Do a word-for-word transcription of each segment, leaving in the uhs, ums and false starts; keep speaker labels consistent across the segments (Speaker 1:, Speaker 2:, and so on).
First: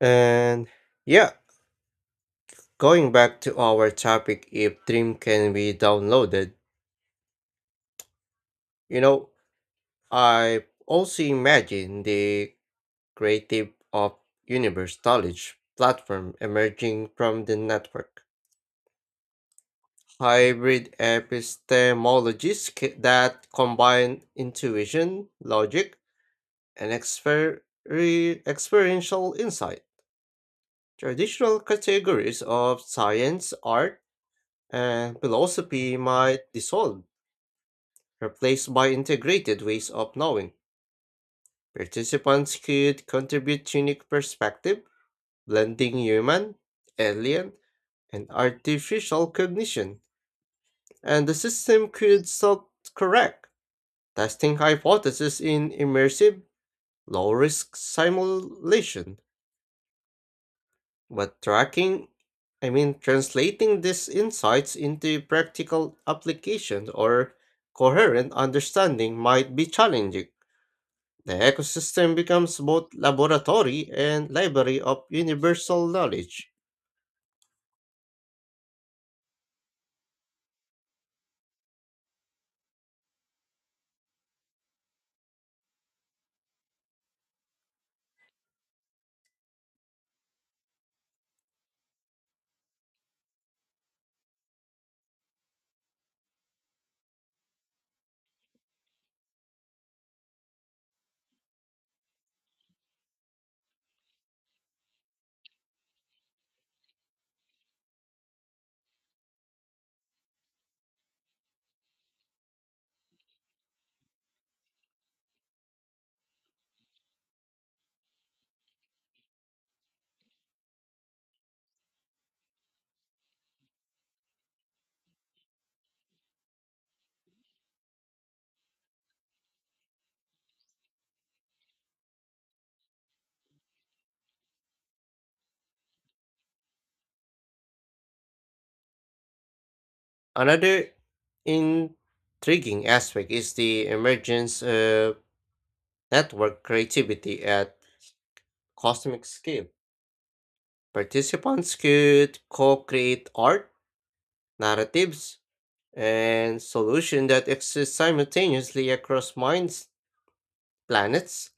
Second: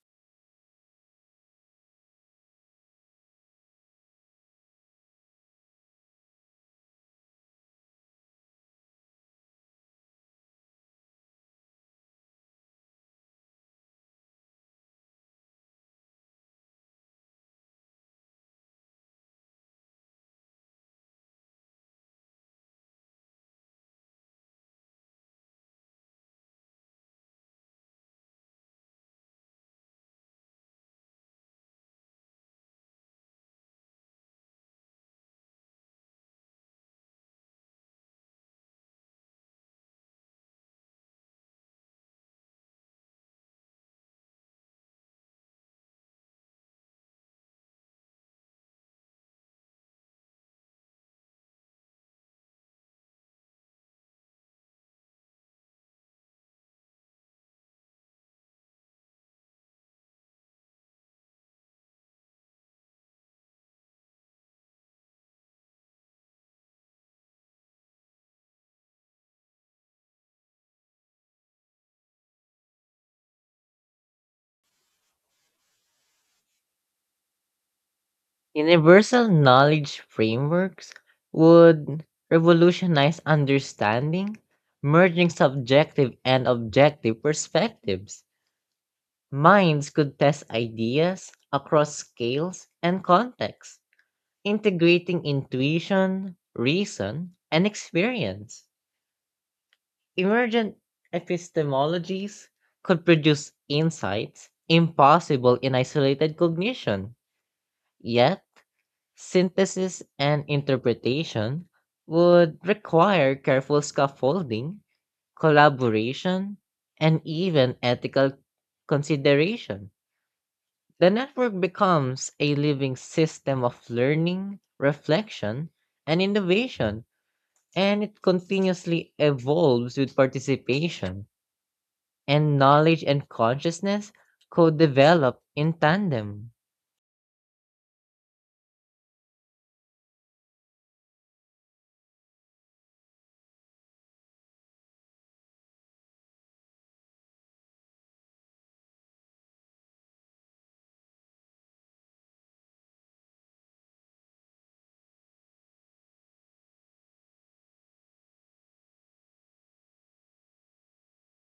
Speaker 1: And yeah, going back to our topic, if Dream can be downloaded, you know, I also imagine the creative of universe knowledge platform emerging from the network. Hybrid epistemologies c- that combine intuition, logic, and exper- re- experiential insight. Traditional categories of science, art, and philosophy might dissolve, replaced by integrated ways of knowing. Participants could contribute unique perspective, blending human, alien, and artificial cognition, and the system could self-correct, testing hypotheses in immersive, low-risk simulation. But tracking, I mean, translating these insights into practical application or coherent understanding might be challenging. The ecosystem becomes both laboratory and library of universal knowledge.
Speaker 2: Universal knowledge frameworks would revolutionize understanding, merging subjective and objective perspectives. Minds could test ideas across scales and contexts, integrating intuition, reason, and experience. Emergent epistemologies could produce insights impossible in isolated cognition, yet synthesis and interpretation would require careful scaffolding, collaboration, and even ethical consideration. The network becomes a living system of learning, reflection, and innovation, and it continuously evolves with participation, and knowledge and consciousness co develop in tandem.
Speaker 1: Another intriguing aspect is the emergence of network creativity at cosmic scale. Participants could co create art, narratives, and solutions that exist simultaneously across minds, planets,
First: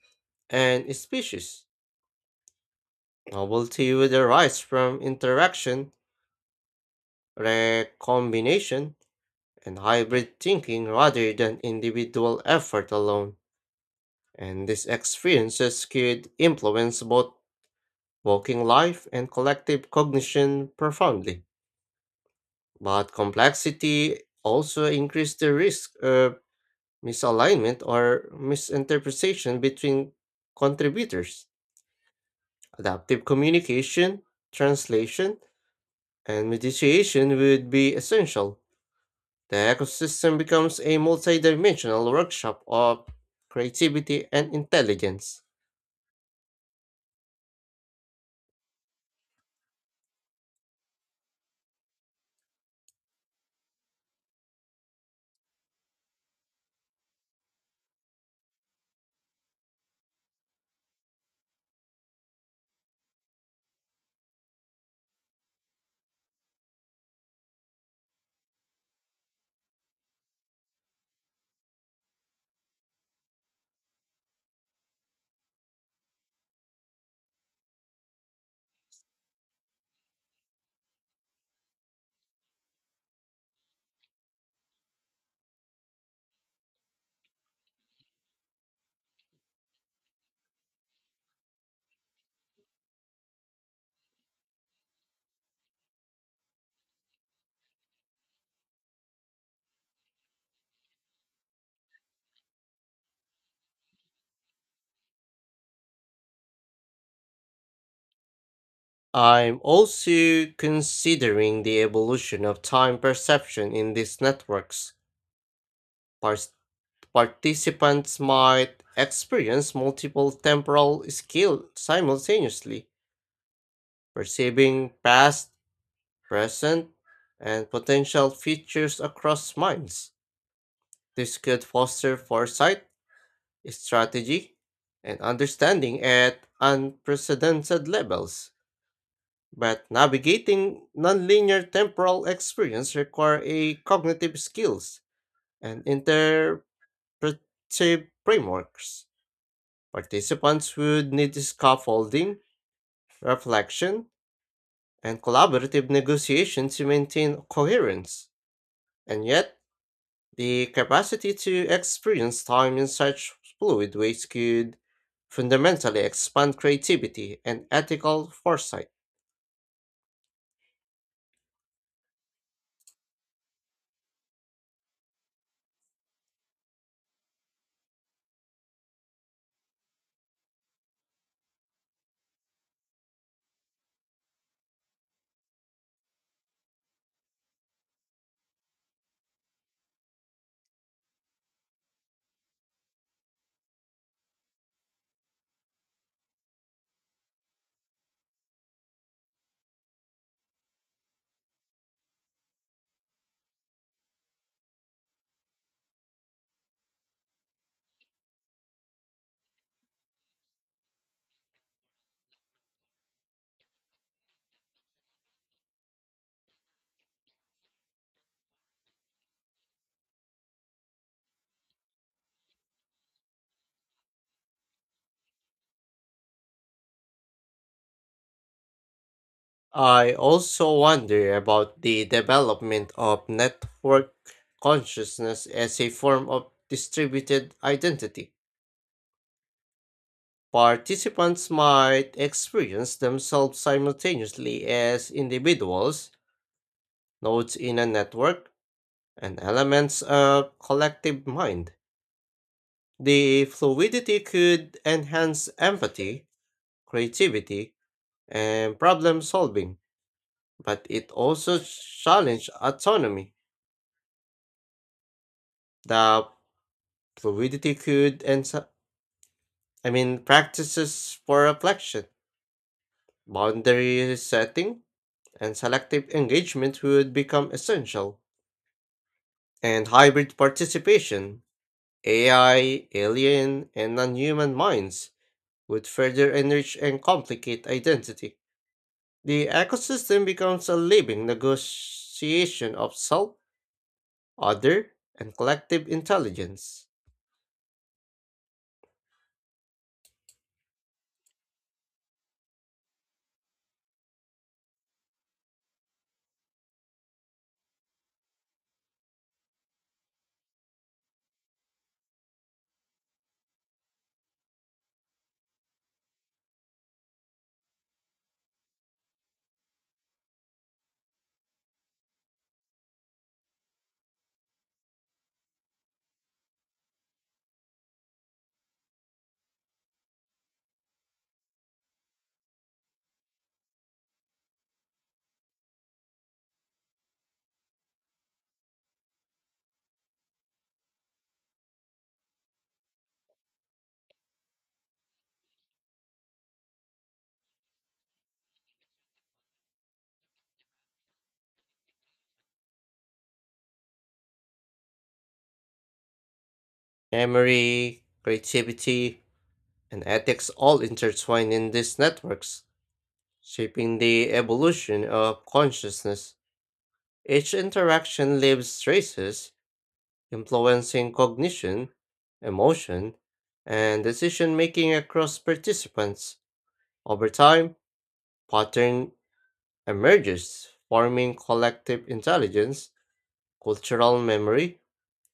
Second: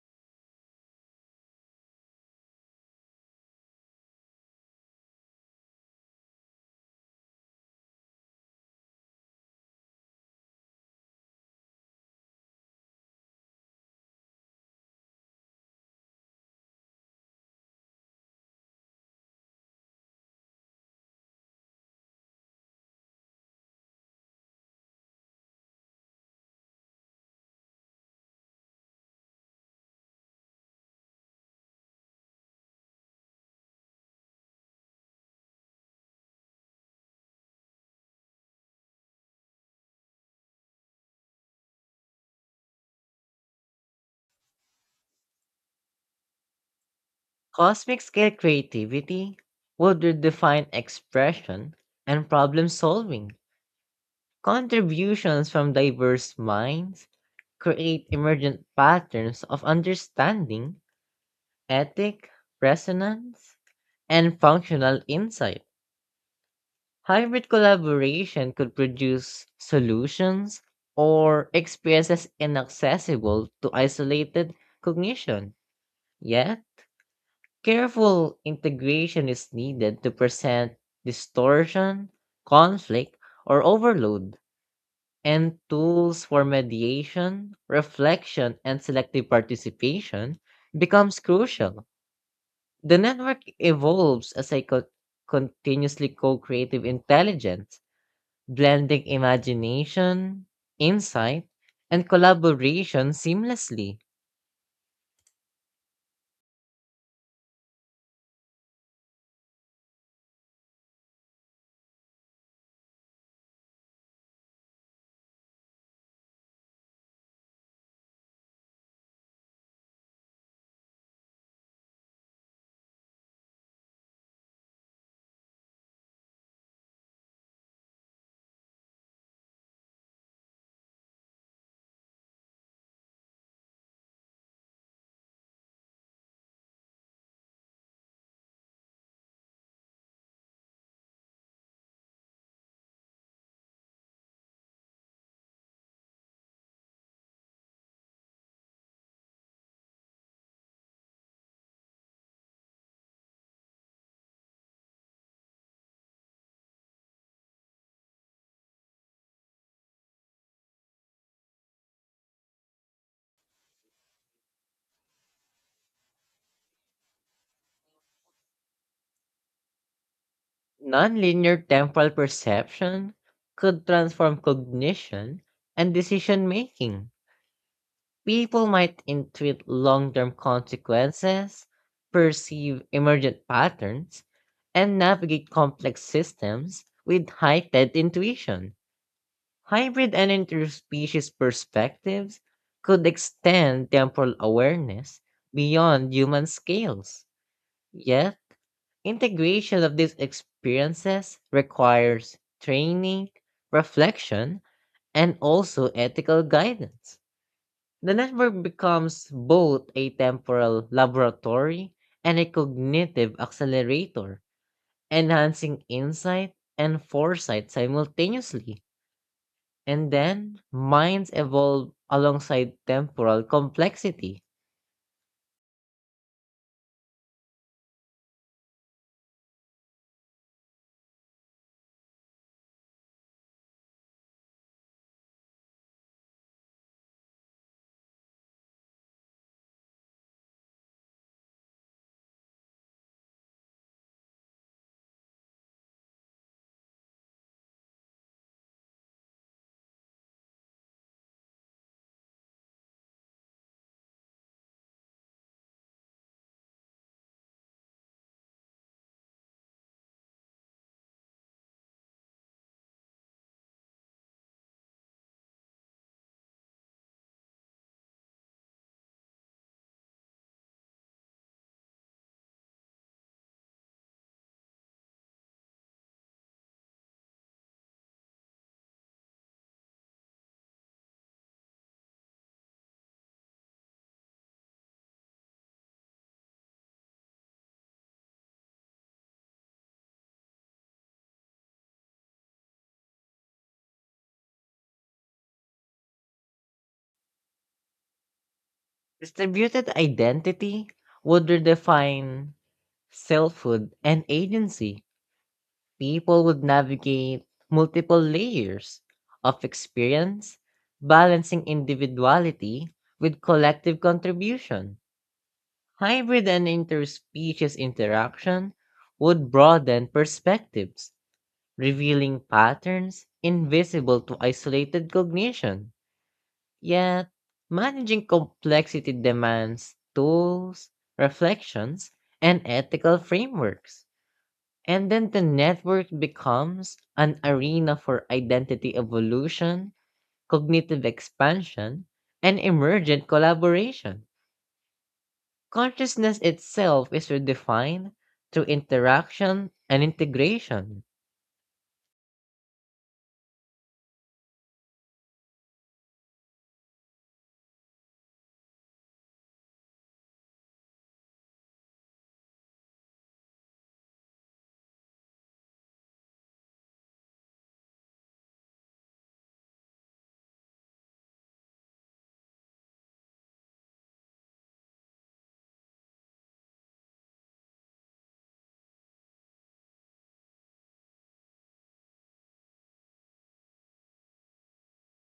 Speaker 1: and species. Novelty would arise from interaction, recombination, and hybrid thinking rather than individual effort alone, and these experiences could influence both waking life and collective cognition profoundly. But complexity also increases the risk of misalignment or misinterpretation between contributors. Adaptive communication, translation, and mediation would be essential. The ecosystem becomes a multidimensional workshop of creativity and intelligence.
Speaker 2: Cosmic scale creativity would redefine expression and problem solving. Contributions from diverse minds create emergent patterns of understanding, ethic, resonance, and functional insight. Hybrid collaboration could produce solutions or experiences inaccessible to isolated cognition. Yes, careful integration is needed to present distortion, conflict, or overload, and tools for mediation, reflection, and selective participation becomes crucial. The network evolves as a co- continuously co-creative intelligence, blending imagination, insight, and collaboration seamlessly.
Speaker 1: I'm also considering the evolution of time perception in these networks. Par- Participants might experience multiple temporal scales simultaneously, perceiving past, present, and potential futures across minds. This could foster foresight, strategy, and understanding at unprecedented levels. But navigating nonlinear temporal experience require a cognitive skills and interpretive frameworks. Participants would need scaffolding, reflection, and collaborative negotiation to maintain coherence. And yet, the capacity to experience time in such fluid ways could fundamentally expand creativity and ethical foresight.
Speaker 2: Nonlinear temporal perception could transform cognition and decision making. People might intuit long term consequences, perceive emergent patterns, and navigate complex systems with heightened intuition. Hybrid and interspecies perspectives could extend temporal awareness beyond human scales. Yes, integration of these experiences requires training, reflection, and also ethical guidance. The network becomes both a temporal laboratory and a cognitive accelerator, enhancing insight and foresight simultaneously. And then minds evolve alongside temporal complexity.
Speaker 1: I also wonder about the development of network consciousness as a form of distributed identity. Participants might experience themselves simultaneously as individuals, nodes in a network, and elements of collective mind. The fluidity could enhance empathy, creativity, and problem solving, but it also challenged autonomy. The fluidity could enhance, I mean, practices for reflection, boundary setting, and selective engagement would become essential. And hybrid participation, A I, alien, and non human minds would further enrich and complicate identity. The ecosystem becomes a living negotiation of self, other, and collective intelligence.
Speaker 2: Distributed identity would redefine selfhood and agency. People would navigate multiple layers of experience, balancing individuality with collective contribution. Hybrid and interspecies interaction would broaden perspectives, revealing patterns invisible to isolated cognition. Yet, managing complexity demands tools, reflections, and ethical frameworks. And then the network becomes an arena for identity evolution, cognitive expansion, and emergent collaboration. Consciousness itself is redefined through interaction and integration.
Speaker 1: Memory, creativity, and ethics all intertwine in these networks, shaping the evolution of consciousness. Each interaction leaves traces, influencing cognition, emotion, and decision making across participants. Over time, pattern emerges, forming collective intelligence, cultural memory,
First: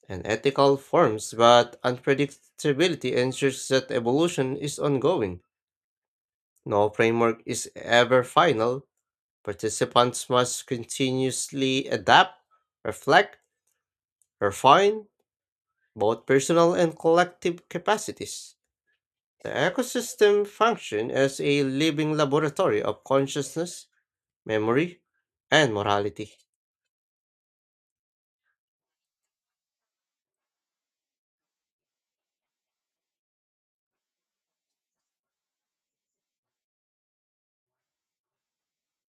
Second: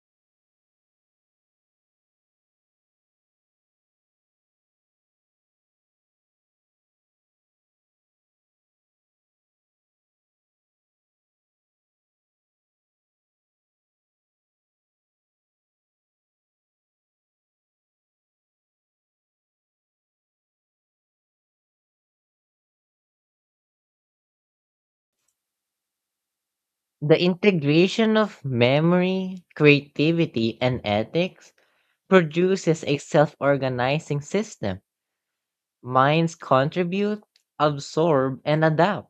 Speaker 1: and ethical forms, but unpredictability ensures that evolution is ongoing. No framework is ever final. Participants must continuously adapt, reflect, refine both personal and collective capacities. The ecosystem functions as a living laboratory of consciousness, memory, and morality.
Speaker 2: The integration of memory, creativity, and ethics produces a self organizing system. Minds contribute, absorb, and adapt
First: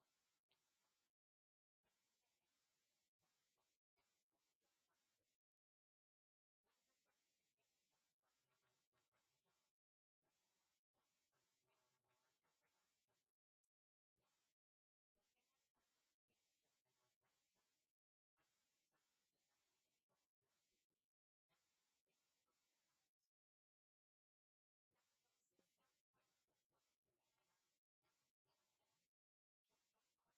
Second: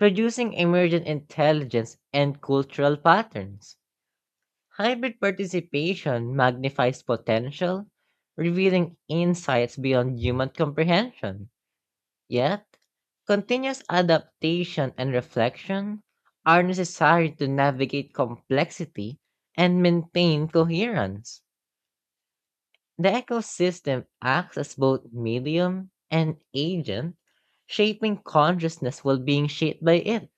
Speaker 2: producing emergent intelligence and cultural patterns. Hybrid participation magnifies potential, revealing insights beyond human comprehension. Yet, continuous adaptation and reflection are necessary to navigate complexity and maintain coherence. The ecosystem acts as both medium and agent, shaping consciousness while being shaped by it,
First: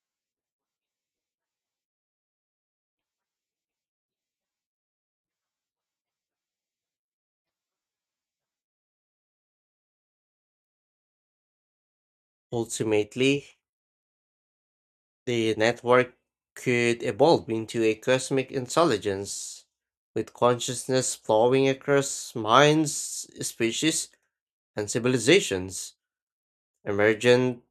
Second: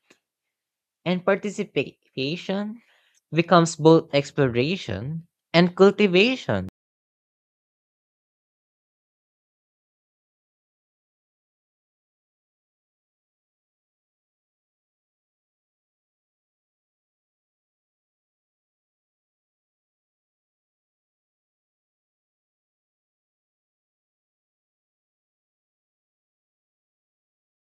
Speaker 2: and participation becomes both exploration and cultivation.
Speaker 1: Ultimately, the network could evolve into a cosmic intelligence, with consciousness flowing across minds, species, and civilizations. Emergent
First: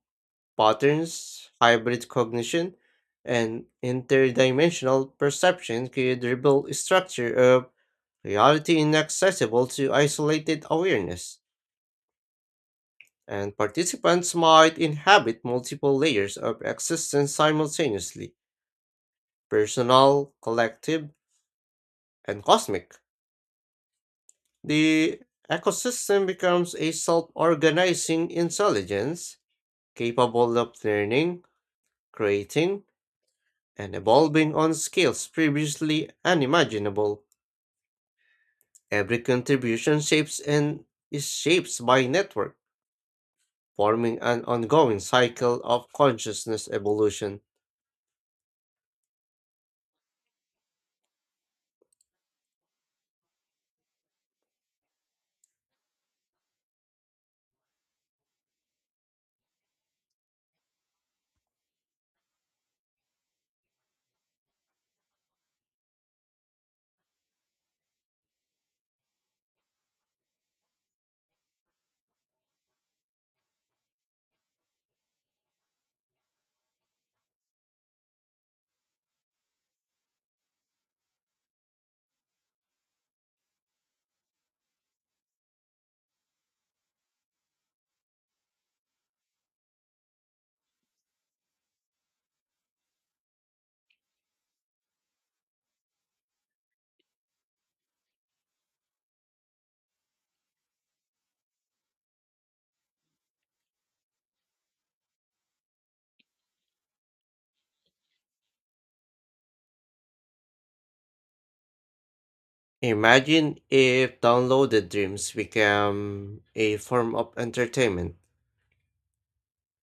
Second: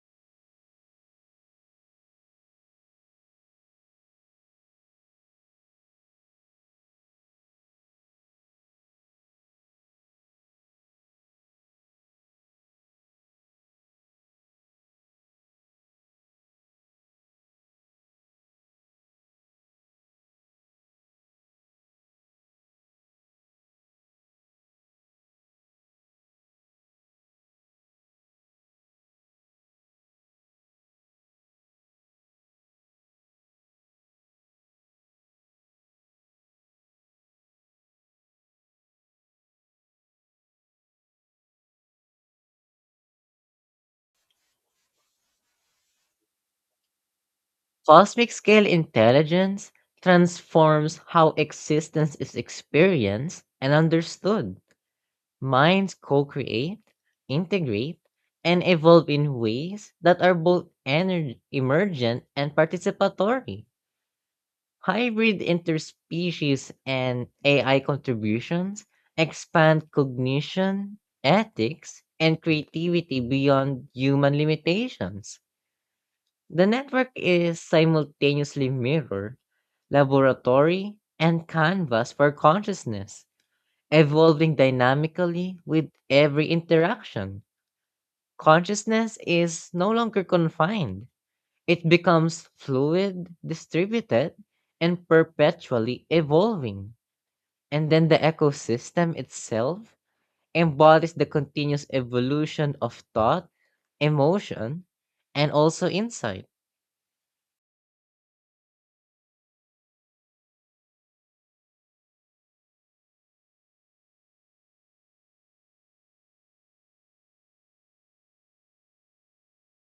Speaker 1: patterns, hybrid cognition, and interdimensional perception could reveal a structure of reality inaccessible to isolated awareness, and participants might inhabit multiple layers of existence simultaneously, personal, collective, and cosmic. The ecosystem becomes a self organizing intelligence capable of learning, creating, and evolving on scales previously unimaginable. Every contribution shapes and is shaped by network, forming an ongoing cycle of consciousness evolution.
Speaker 2: Cosmic scale intelligence transforms how existence is experienced and understood. Minds co create, integrate, and evolve in ways that are both ener- emergent and participatory. Hybrid interspecies and A I contributions expand cognition, ethics, and creativity beyond human limitations. The network is simultaneously mirror, laboratory, and canvas for consciousness, evolving dynamically with every interaction. Consciousness is no longer confined, it becomes fluid, distributed, and perpetually evolving. And then the ecosystem itself embodies the continuous evolution of thought, emotion, and also insight.
Speaker 1: Imagine if downloaded dreams became a form of entertainment.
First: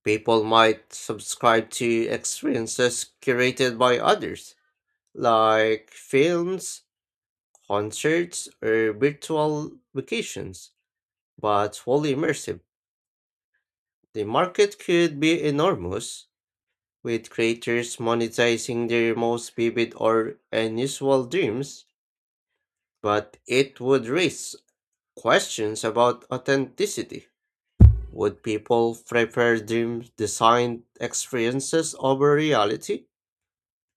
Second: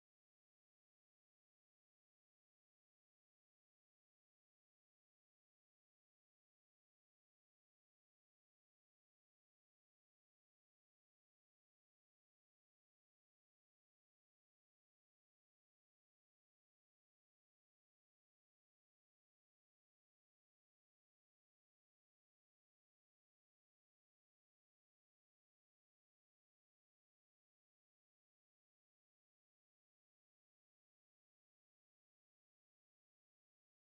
Speaker 1: People might subscribe to experiences curated by others, like films, concerts, or virtual vacations, but fully immersive. The market could be enormous, with creators monetizing their most vivid or unusual dreams, but it would raise questions about authenticity. Would people prefer dream designed experiences over reality?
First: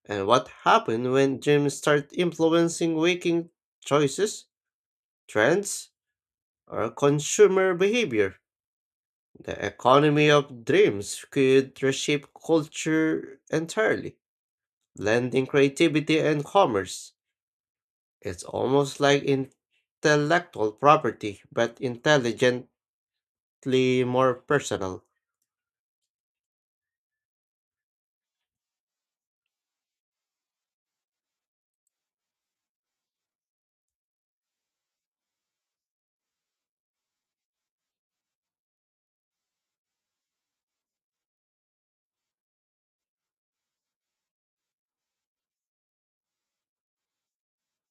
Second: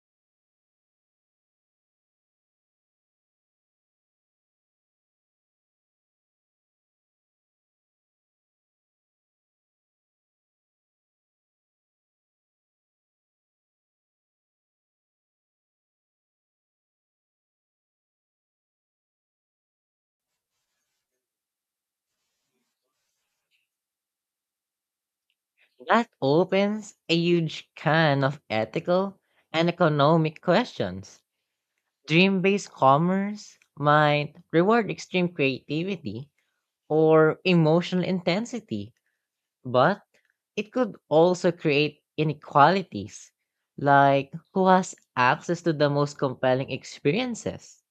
Speaker 1: And what happened when gyms start influencing waking choices, trends, or consumer behavior? The economy of dreams could reshape culture entirely, blending creativity and commerce. It's almost like intellectual property, but intelligently more personal.
Speaker 2: That opens a huge can of ethical and economic questions. Dream based commerce might reward extreme creativity or emotional intensity, but it could also create inequalities, like who has access to the most compelling experiences.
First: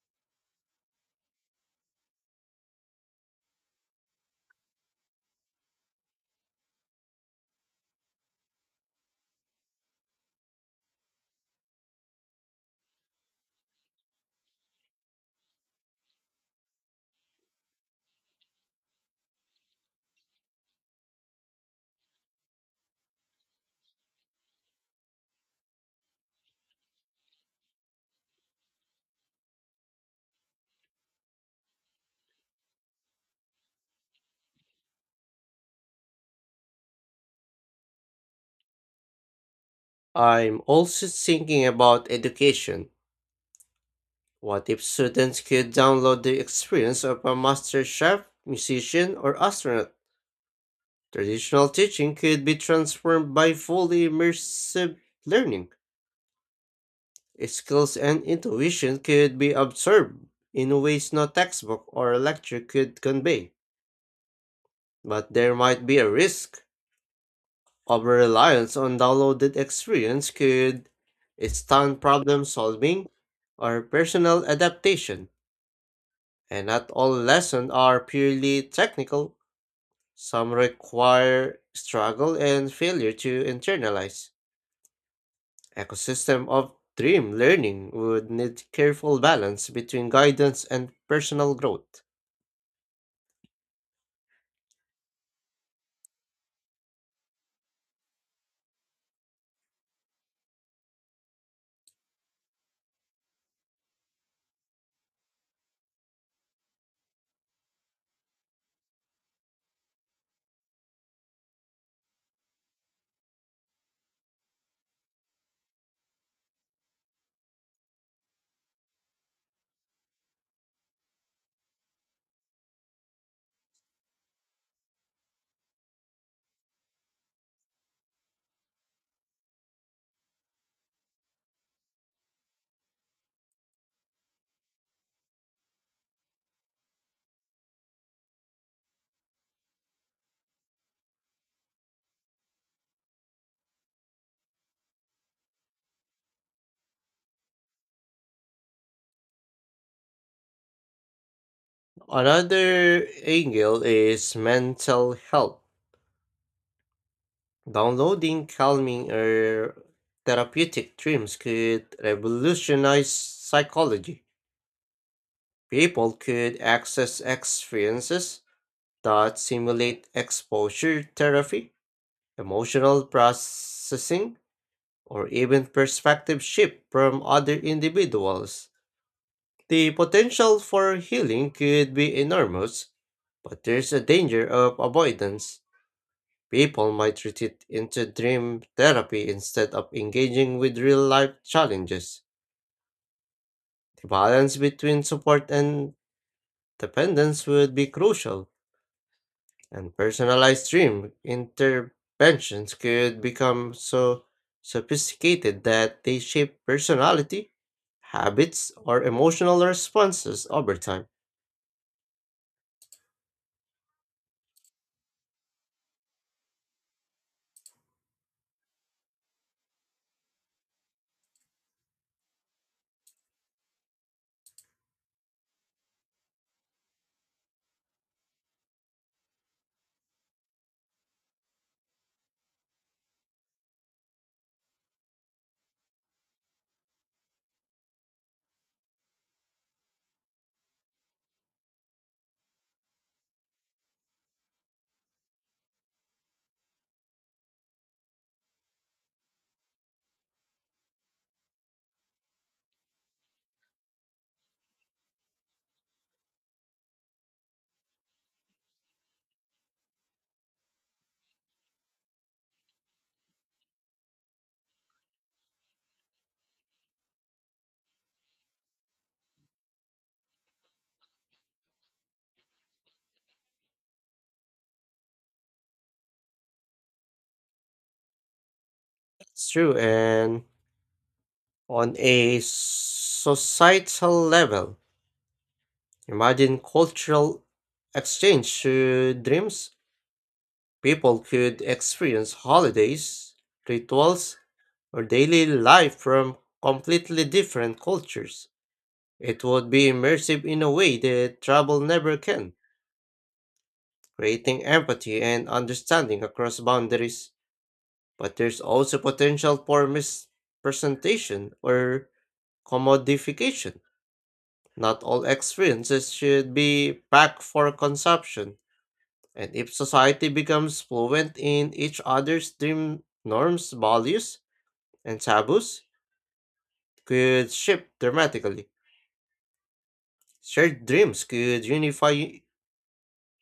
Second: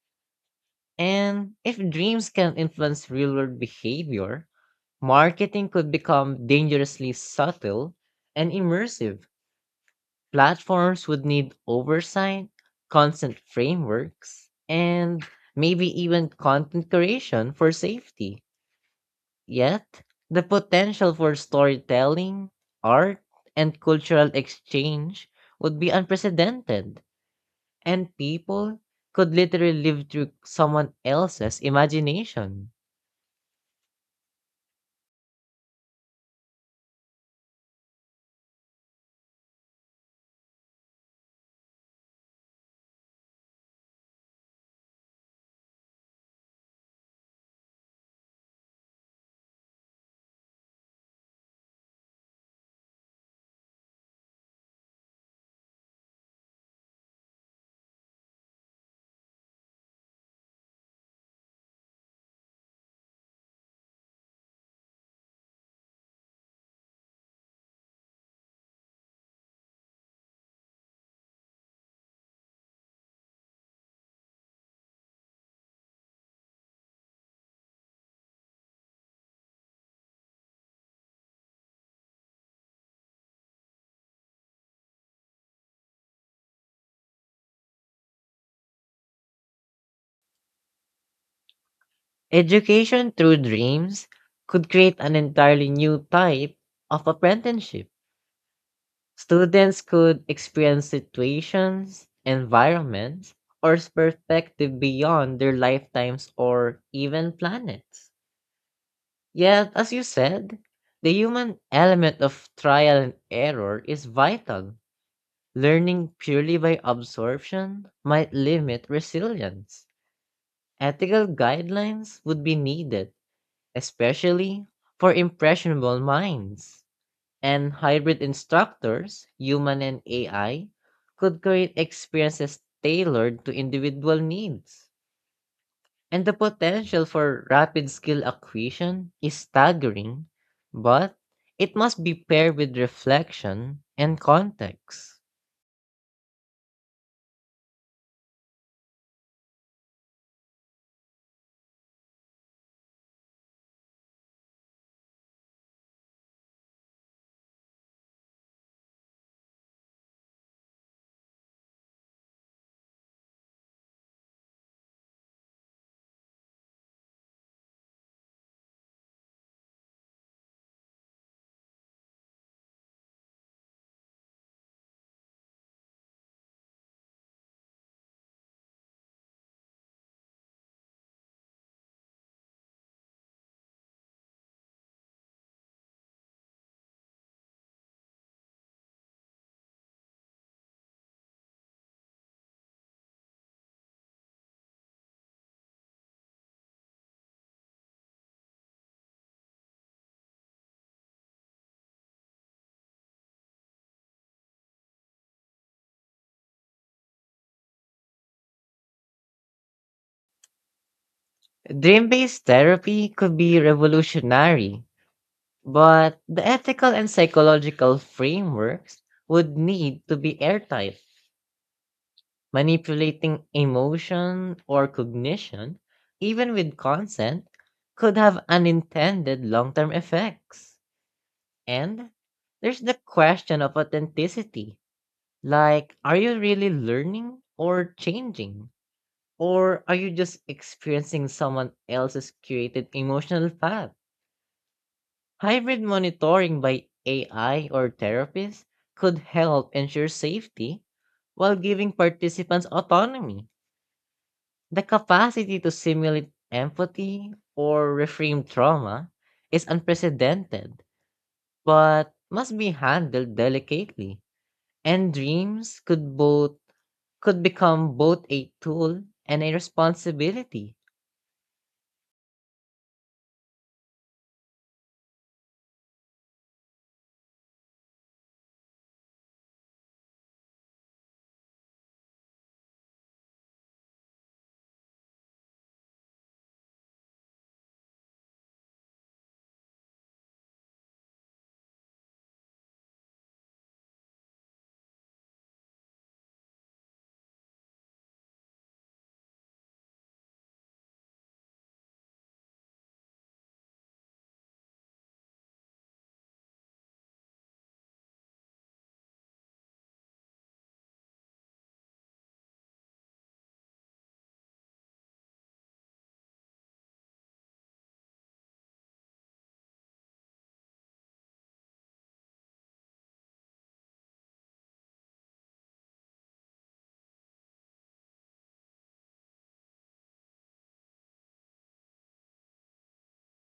Speaker 2: And if dreams can influence real world behavior, marketing could become dangerously subtle and immersive. Platforms would need oversight, constant frameworks, and maybe even content creation for safety. Yet, the potential for storytelling, art, and cultural exchange would be unprecedented, and people could literally live through someone else's imagination.
Speaker 1: I'm also thinking about education. What if students could download the experience of a master chef, musician, or astronaut? Traditional teaching could be transformed by fully immersive learning. Skills and intuition could be absorbed in ways no textbook or lecture could convey. But there might be a risk. Over reliance on downloaded experience could stunt problem solving or personal adaptation, and not all lessons are purely technical. Some require struggle and failure to internalize. Ecosystem of dream learning would need careful balance between guidance and personal growth.
Speaker 2: Education through dreams could create an entirely new type of apprenticeship. Students could experience situations, environments, or perspective beyond their lifetimes or even planets. Yet, as you said, the human element of trial and error is vital. Learning purely by absorption might limit resilience. Ethical guidelines would be needed especially for impressionable minds. And hybrid instructors, human and A I, could create experiences tailored to individual needs. And the potential for rapid skill acquisition is staggering, but it must be paired with reflection and context.
Speaker 1: Another angle is mental health. Downloading calming or therapeutic dreams could revolutionize psychology. People could access experiences that simulate exposure therapy, emotional processing, or even perspective shift from other individuals. The potential for healing could be enormous, but there's a danger of avoidance. People might retreat into dream therapy instead of engaging with real life challenges. The balance between support and dependence would be crucial. And personalized dream interventions could become so sophisticated that they shape personality, habits, or emotional responses over time.
Speaker 2: Dream based therapy could be revolutionary, but the ethical and psychological frameworks would need to be airtight. Manipulating emotion or cognition, even with consent, could have unintended long term effects. And there's the question of authenticity, like, are you really learning or changing? Or are you just experiencing someone else's curated emotional path? Hybrid monitoring by A I or therapists could help ensure safety while giving participants autonomy. The capacity to simulate empathy or reframe trauma is unprecedented, but must be handled delicately. And dreams could both could become both a tool and a responsibility.
Speaker 1: It's true. And on a societal level, imagine cultural exchange through dreams. People could experience holidays, rituals, or daily life from completely different cultures. It would be immersive in a way that travel never can, creating empathy and understanding across boundaries. But there's also potential for misrepresentation or commodification. Not all experiences should be packed for consumption. And if society becomes fluent in each other's dream norms, values, and taboos, could shift dramatically. Shared dreams could unify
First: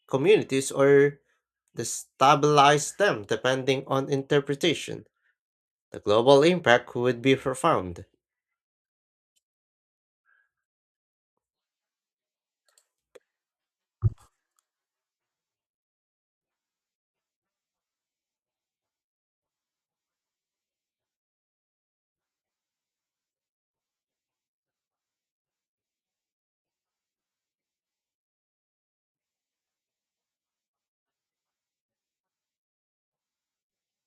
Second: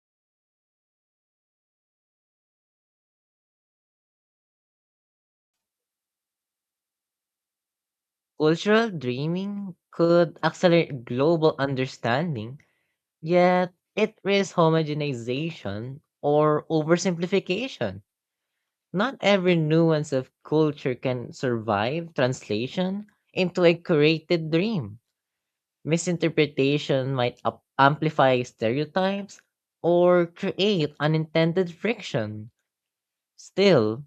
Speaker 1: communities or destabilize them depending on interpretation. The global impact would be profound.
Speaker 2: Cultural dreaming could accelerate global understanding, yet it risks homogenization or oversimplification. Not every nuance of culture can survive translation into a created dream. Misinterpretation might up- amplify stereotypes or create unintended friction. Still,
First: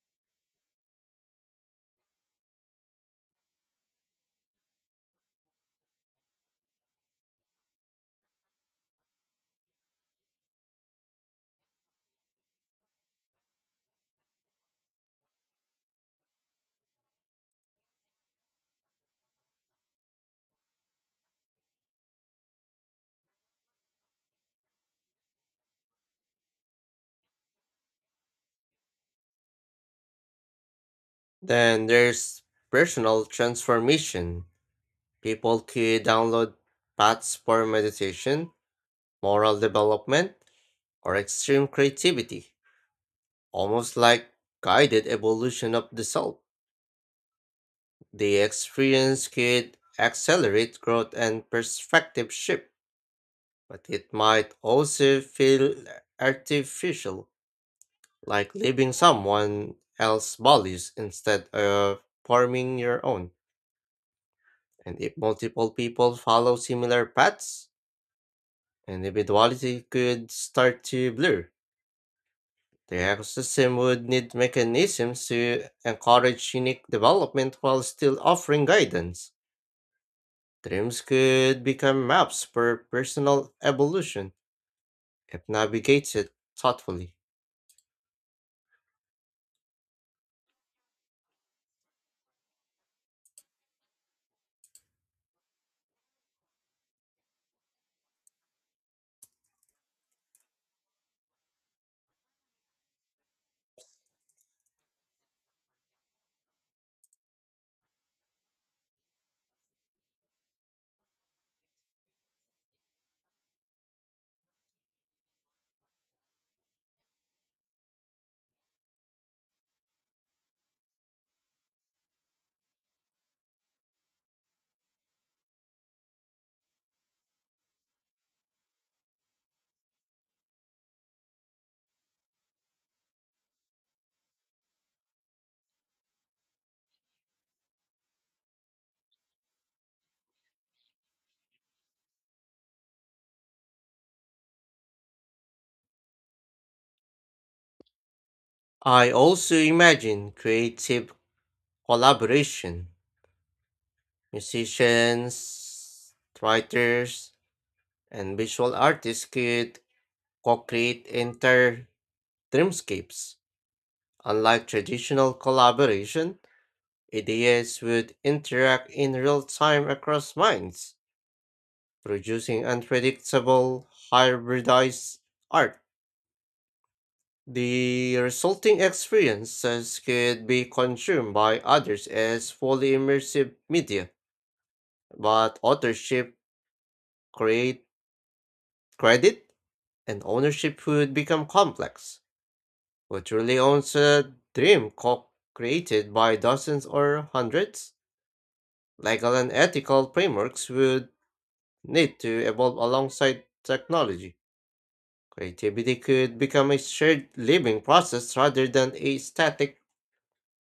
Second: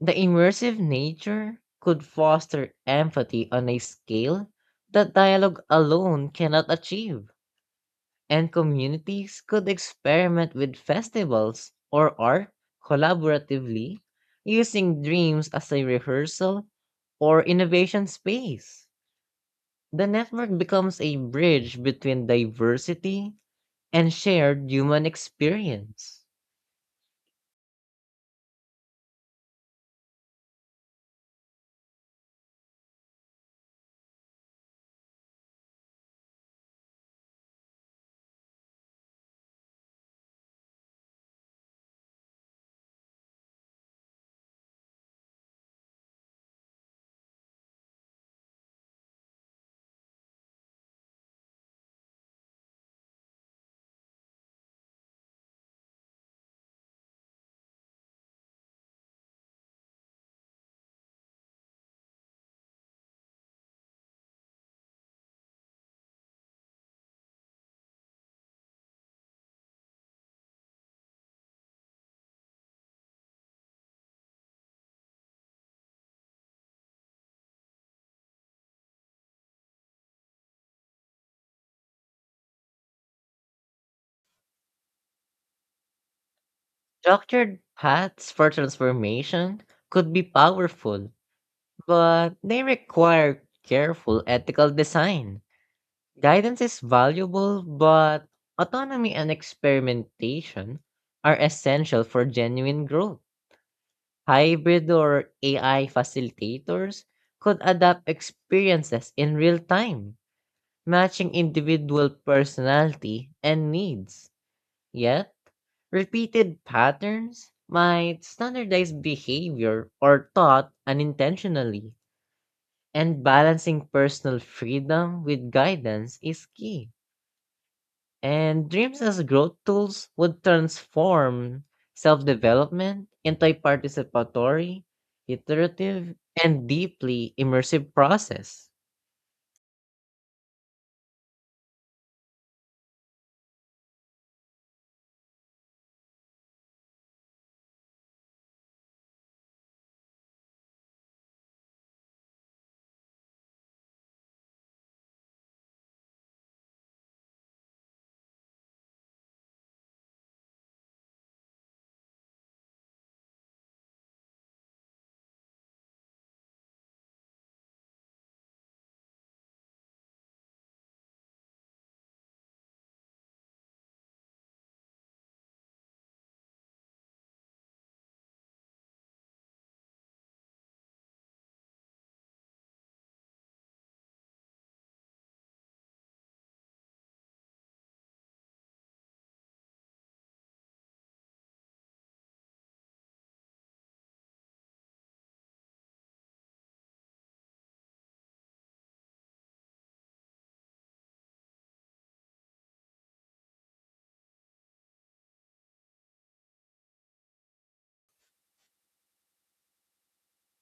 Speaker 2: the immersive nature could foster empathy on a scale that dialogue alone cannot achieve, and communities could experiment with festivals or art collaboratively using dreams as a rehearsal or innovation space. The network becomes a bridge between diversity and shared human experience.
Speaker 1: Then there's personal transformation. People could download paths for meditation, moral development, or extreme creativity, almost like guided evolution of the soul. The experience could accelerate growth and perspective shift, but it might also feel artificial, like leaving someone else's values instead of forming your own. And if multiple people follow similar paths, individuality could start to blur. The ecosystem would need mechanisms to encourage unique development while still offering guidance. Dreams could become maps for personal evolution if navigated thoughtfully.
Speaker 2: Structured paths for transformation could be powerful, but they require careful ethical design. Guidance is valuable, but autonomy and experimentation are essential for genuine growth. Hybrid or A I facilitators could adapt experiences in real time, matching individual personality and needs. Yet, repeated patterns might standardize behavior or thought unintentionally, and balancing personal freedom with guidance is key. And dreams as growth tools would transform self development into a participatory, iterative, and deeply immersive process.
Speaker 1: I also imagine creative collaboration. Musicians, writers, and visual artists could co create entire dreamscapes. Unlike traditional collaboration, ideas would interact in real time across minds, producing unpredictable, hybridized art. The resulting experiences could be consumed by others as fully immersive media, but authorship create credit and ownership would become complex. Who truly owns a dream co created by dozens or hundreds? Legal and ethical frameworks would need to evolve alongside technology. Creativity could become a shared living process rather than a static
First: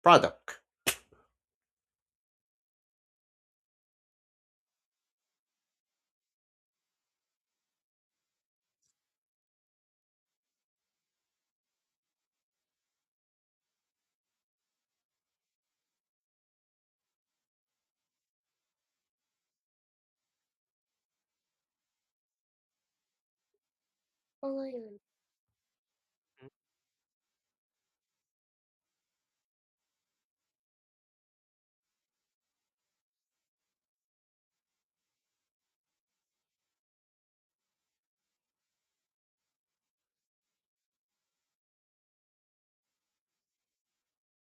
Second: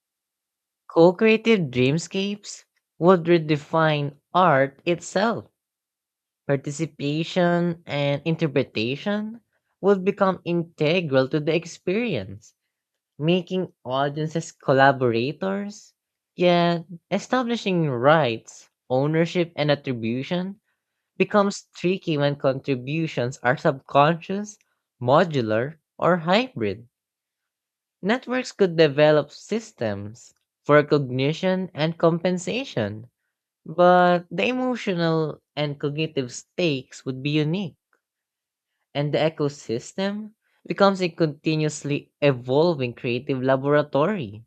Speaker 1: product.
Speaker 2: Co creative dreamscapes would redefine art itself. Participation and interpretation would become integral to the experience, making audiences collaborators, yet establishing rights, ownership, and attribution becomes tricky when contributions are subconscious, modular, or hybrid. Networks could develop systems for cognition and compensation, but the emotional and cognitive stakes would be unique, and the ecosystem becomes a continuously evolving creative laboratory.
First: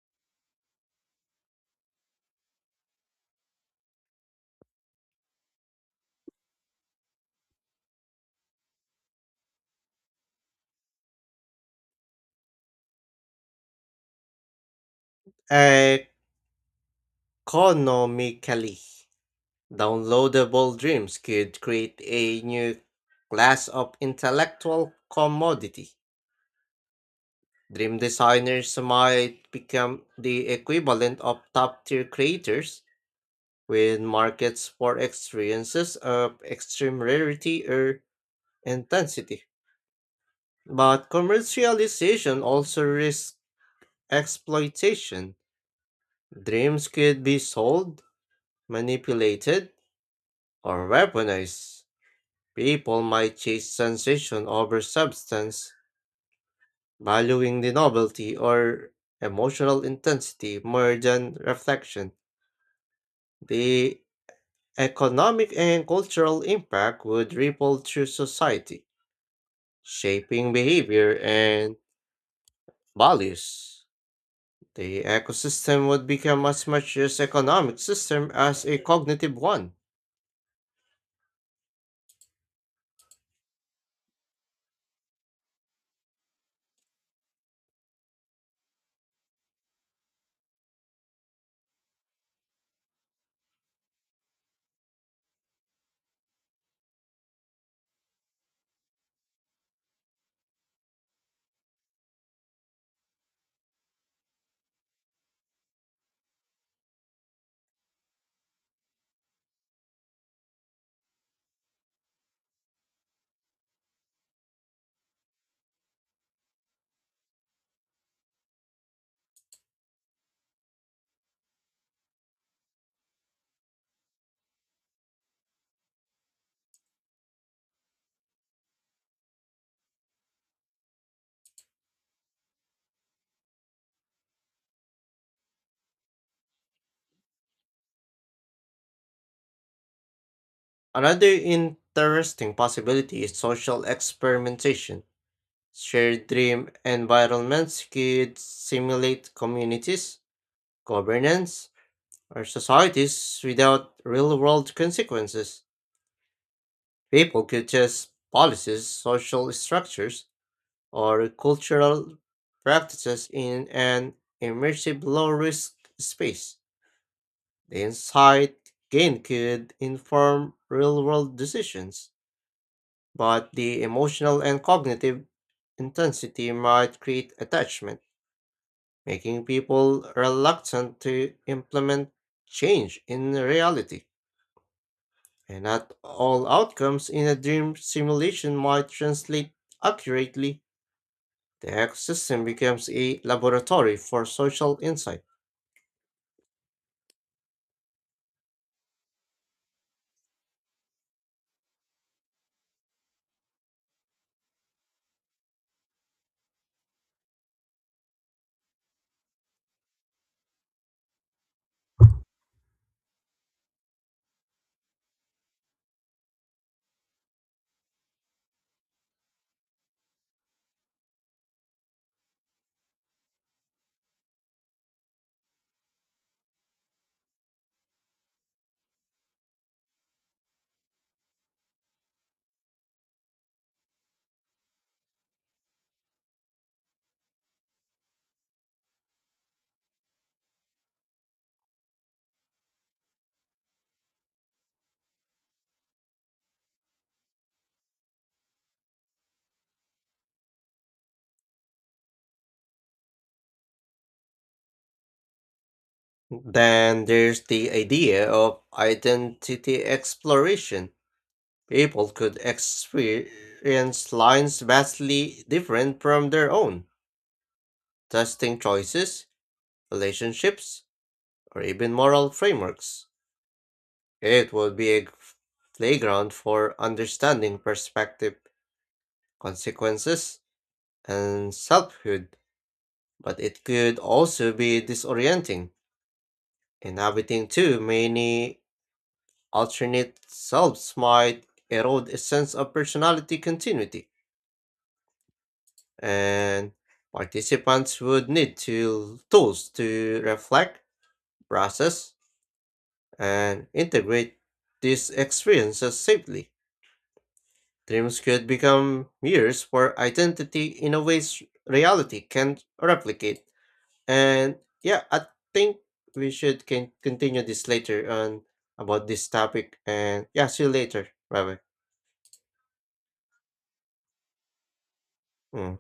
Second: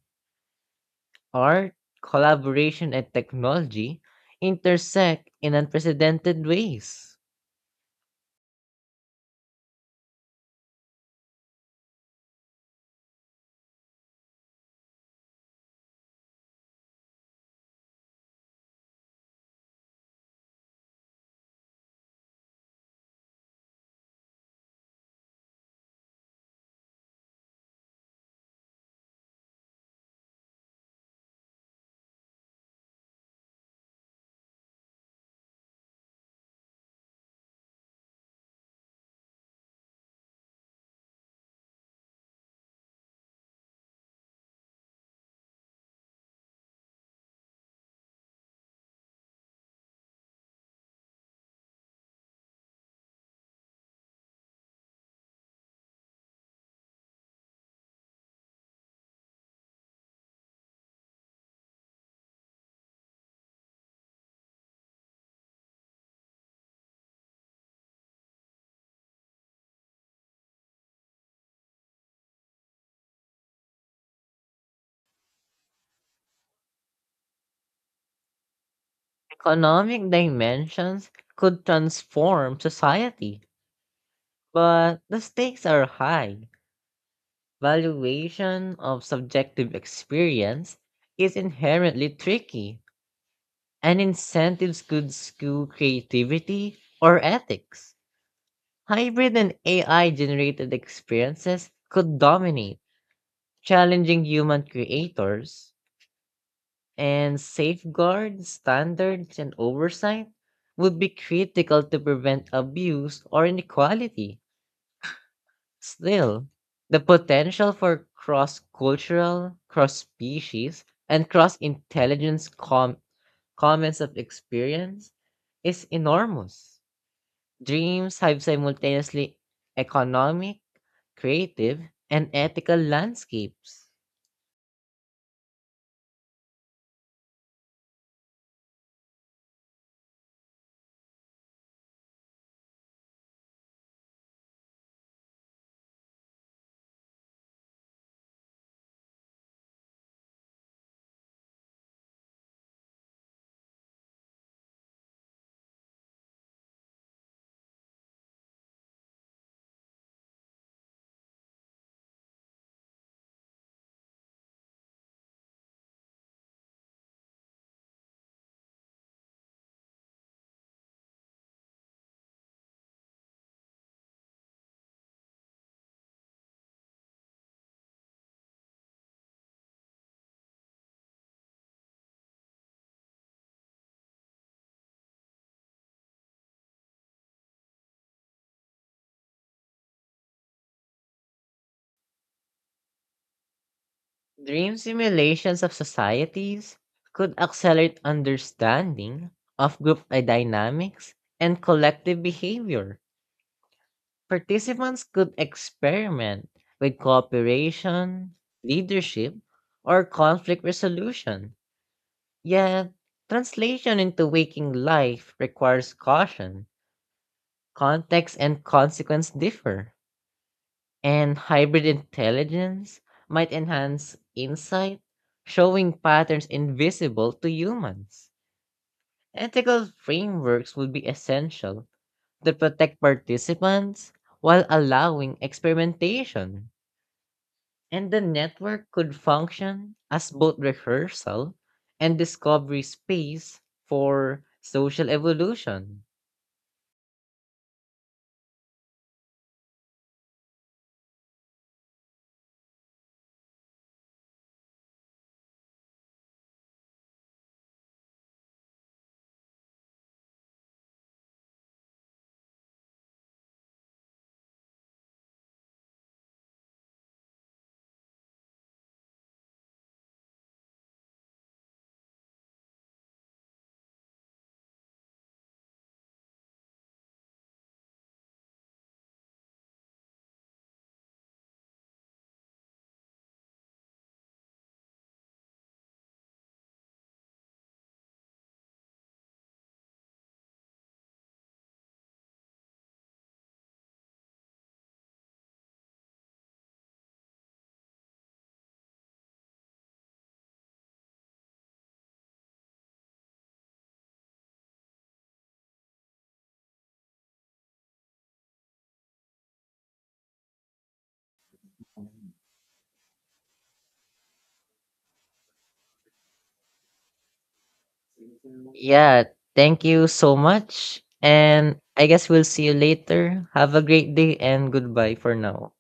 Speaker 2: Art, collaboration, and technology intersect in unprecedented ways.
Speaker 1: Economically, downloadable dreams could create a new class of intellectual commodity. Dream designers might become the equivalent of top tier creators with markets for experiences of extreme rarity or intensity. But commercialization also risks exploitation. Dreams could be sold, manipulated, or weaponized. People might chase sensation over substance, valuing the novelty or emotional intensity more than reflection. The economic and cultural impact would ripple through society, shaping behavior and values. The ecosystem would become as much as economic system as a cognitive one.
Speaker 2: Economic dimensions could transform society, but the stakes are high. Valuation of subjective experience is inherently tricky, and incentives could skew creativity or ethics. Hybrid and A I generated experiences could dominate, challenging human creators. And safeguard standards and oversight would be critical to prevent abuse or inequality. Still, the potential for cross cultural, cross species, and cross intelligence com- comments of experience is enormous. Dreams have simultaneously economic, creative, and ethical landscapes.
Speaker 1: Another interesting possibility is social experimentation. Shared dream environments could simulate communities, governance, or societies without real-world consequences. People could just policies, social structures, or cultural practices in an immersive low risk space. The insight gained could inform real world decisions, but the emotional and cognitive intensity might create attachment, making people reluctant to implement change in reality. And not all outcomes in a dream simulation might translate accurately. The ecosystem becomes a laboratory for
Speaker 2: Dream
Speaker 1: social insight.
Speaker 2: simulations of societies could accelerate understanding of group dynamics and collective behavior. Participants could experiment with cooperation, leadership, or conflict resolution. Yet, translation into waking life requires caution. Context and consequence differ. And hybrid intelligence might enhance insight, showing patterns invisible to humans. Ethical frameworks would be essential to protect participants while allowing experimentation. And the network could function as both rehearsal and discovery space for social evolution.
Speaker 1: Then there's the idea of identity exploration. People could experience lines vastly different from their own, testing choices, relationships, or even moral frameworks. It would be a playground for understanding perspective, consequences, and selfhood, but it could also be disorienting. In everything too, many alternate selves might erode a sense of personality continuity, and participants would need to tools to reflect, process, and integrate these experiences safely. Dreams could become mirrors for identity in a ways reality can't replicate. And yeah, I think we should can continue this later on about
Speaker 2: Yeah,
Speaker 1: this topic.
Speaker 2: thank you
Speaker 1: And
Speaker 2: so
Speaker 1: yeah, see you
Speaker 2: much.
Speaker 1: later. Bye bye.
Speaker 2: And I guess we'll see you later. Have a great day and goodbye for now.
Speaker 1: Mm,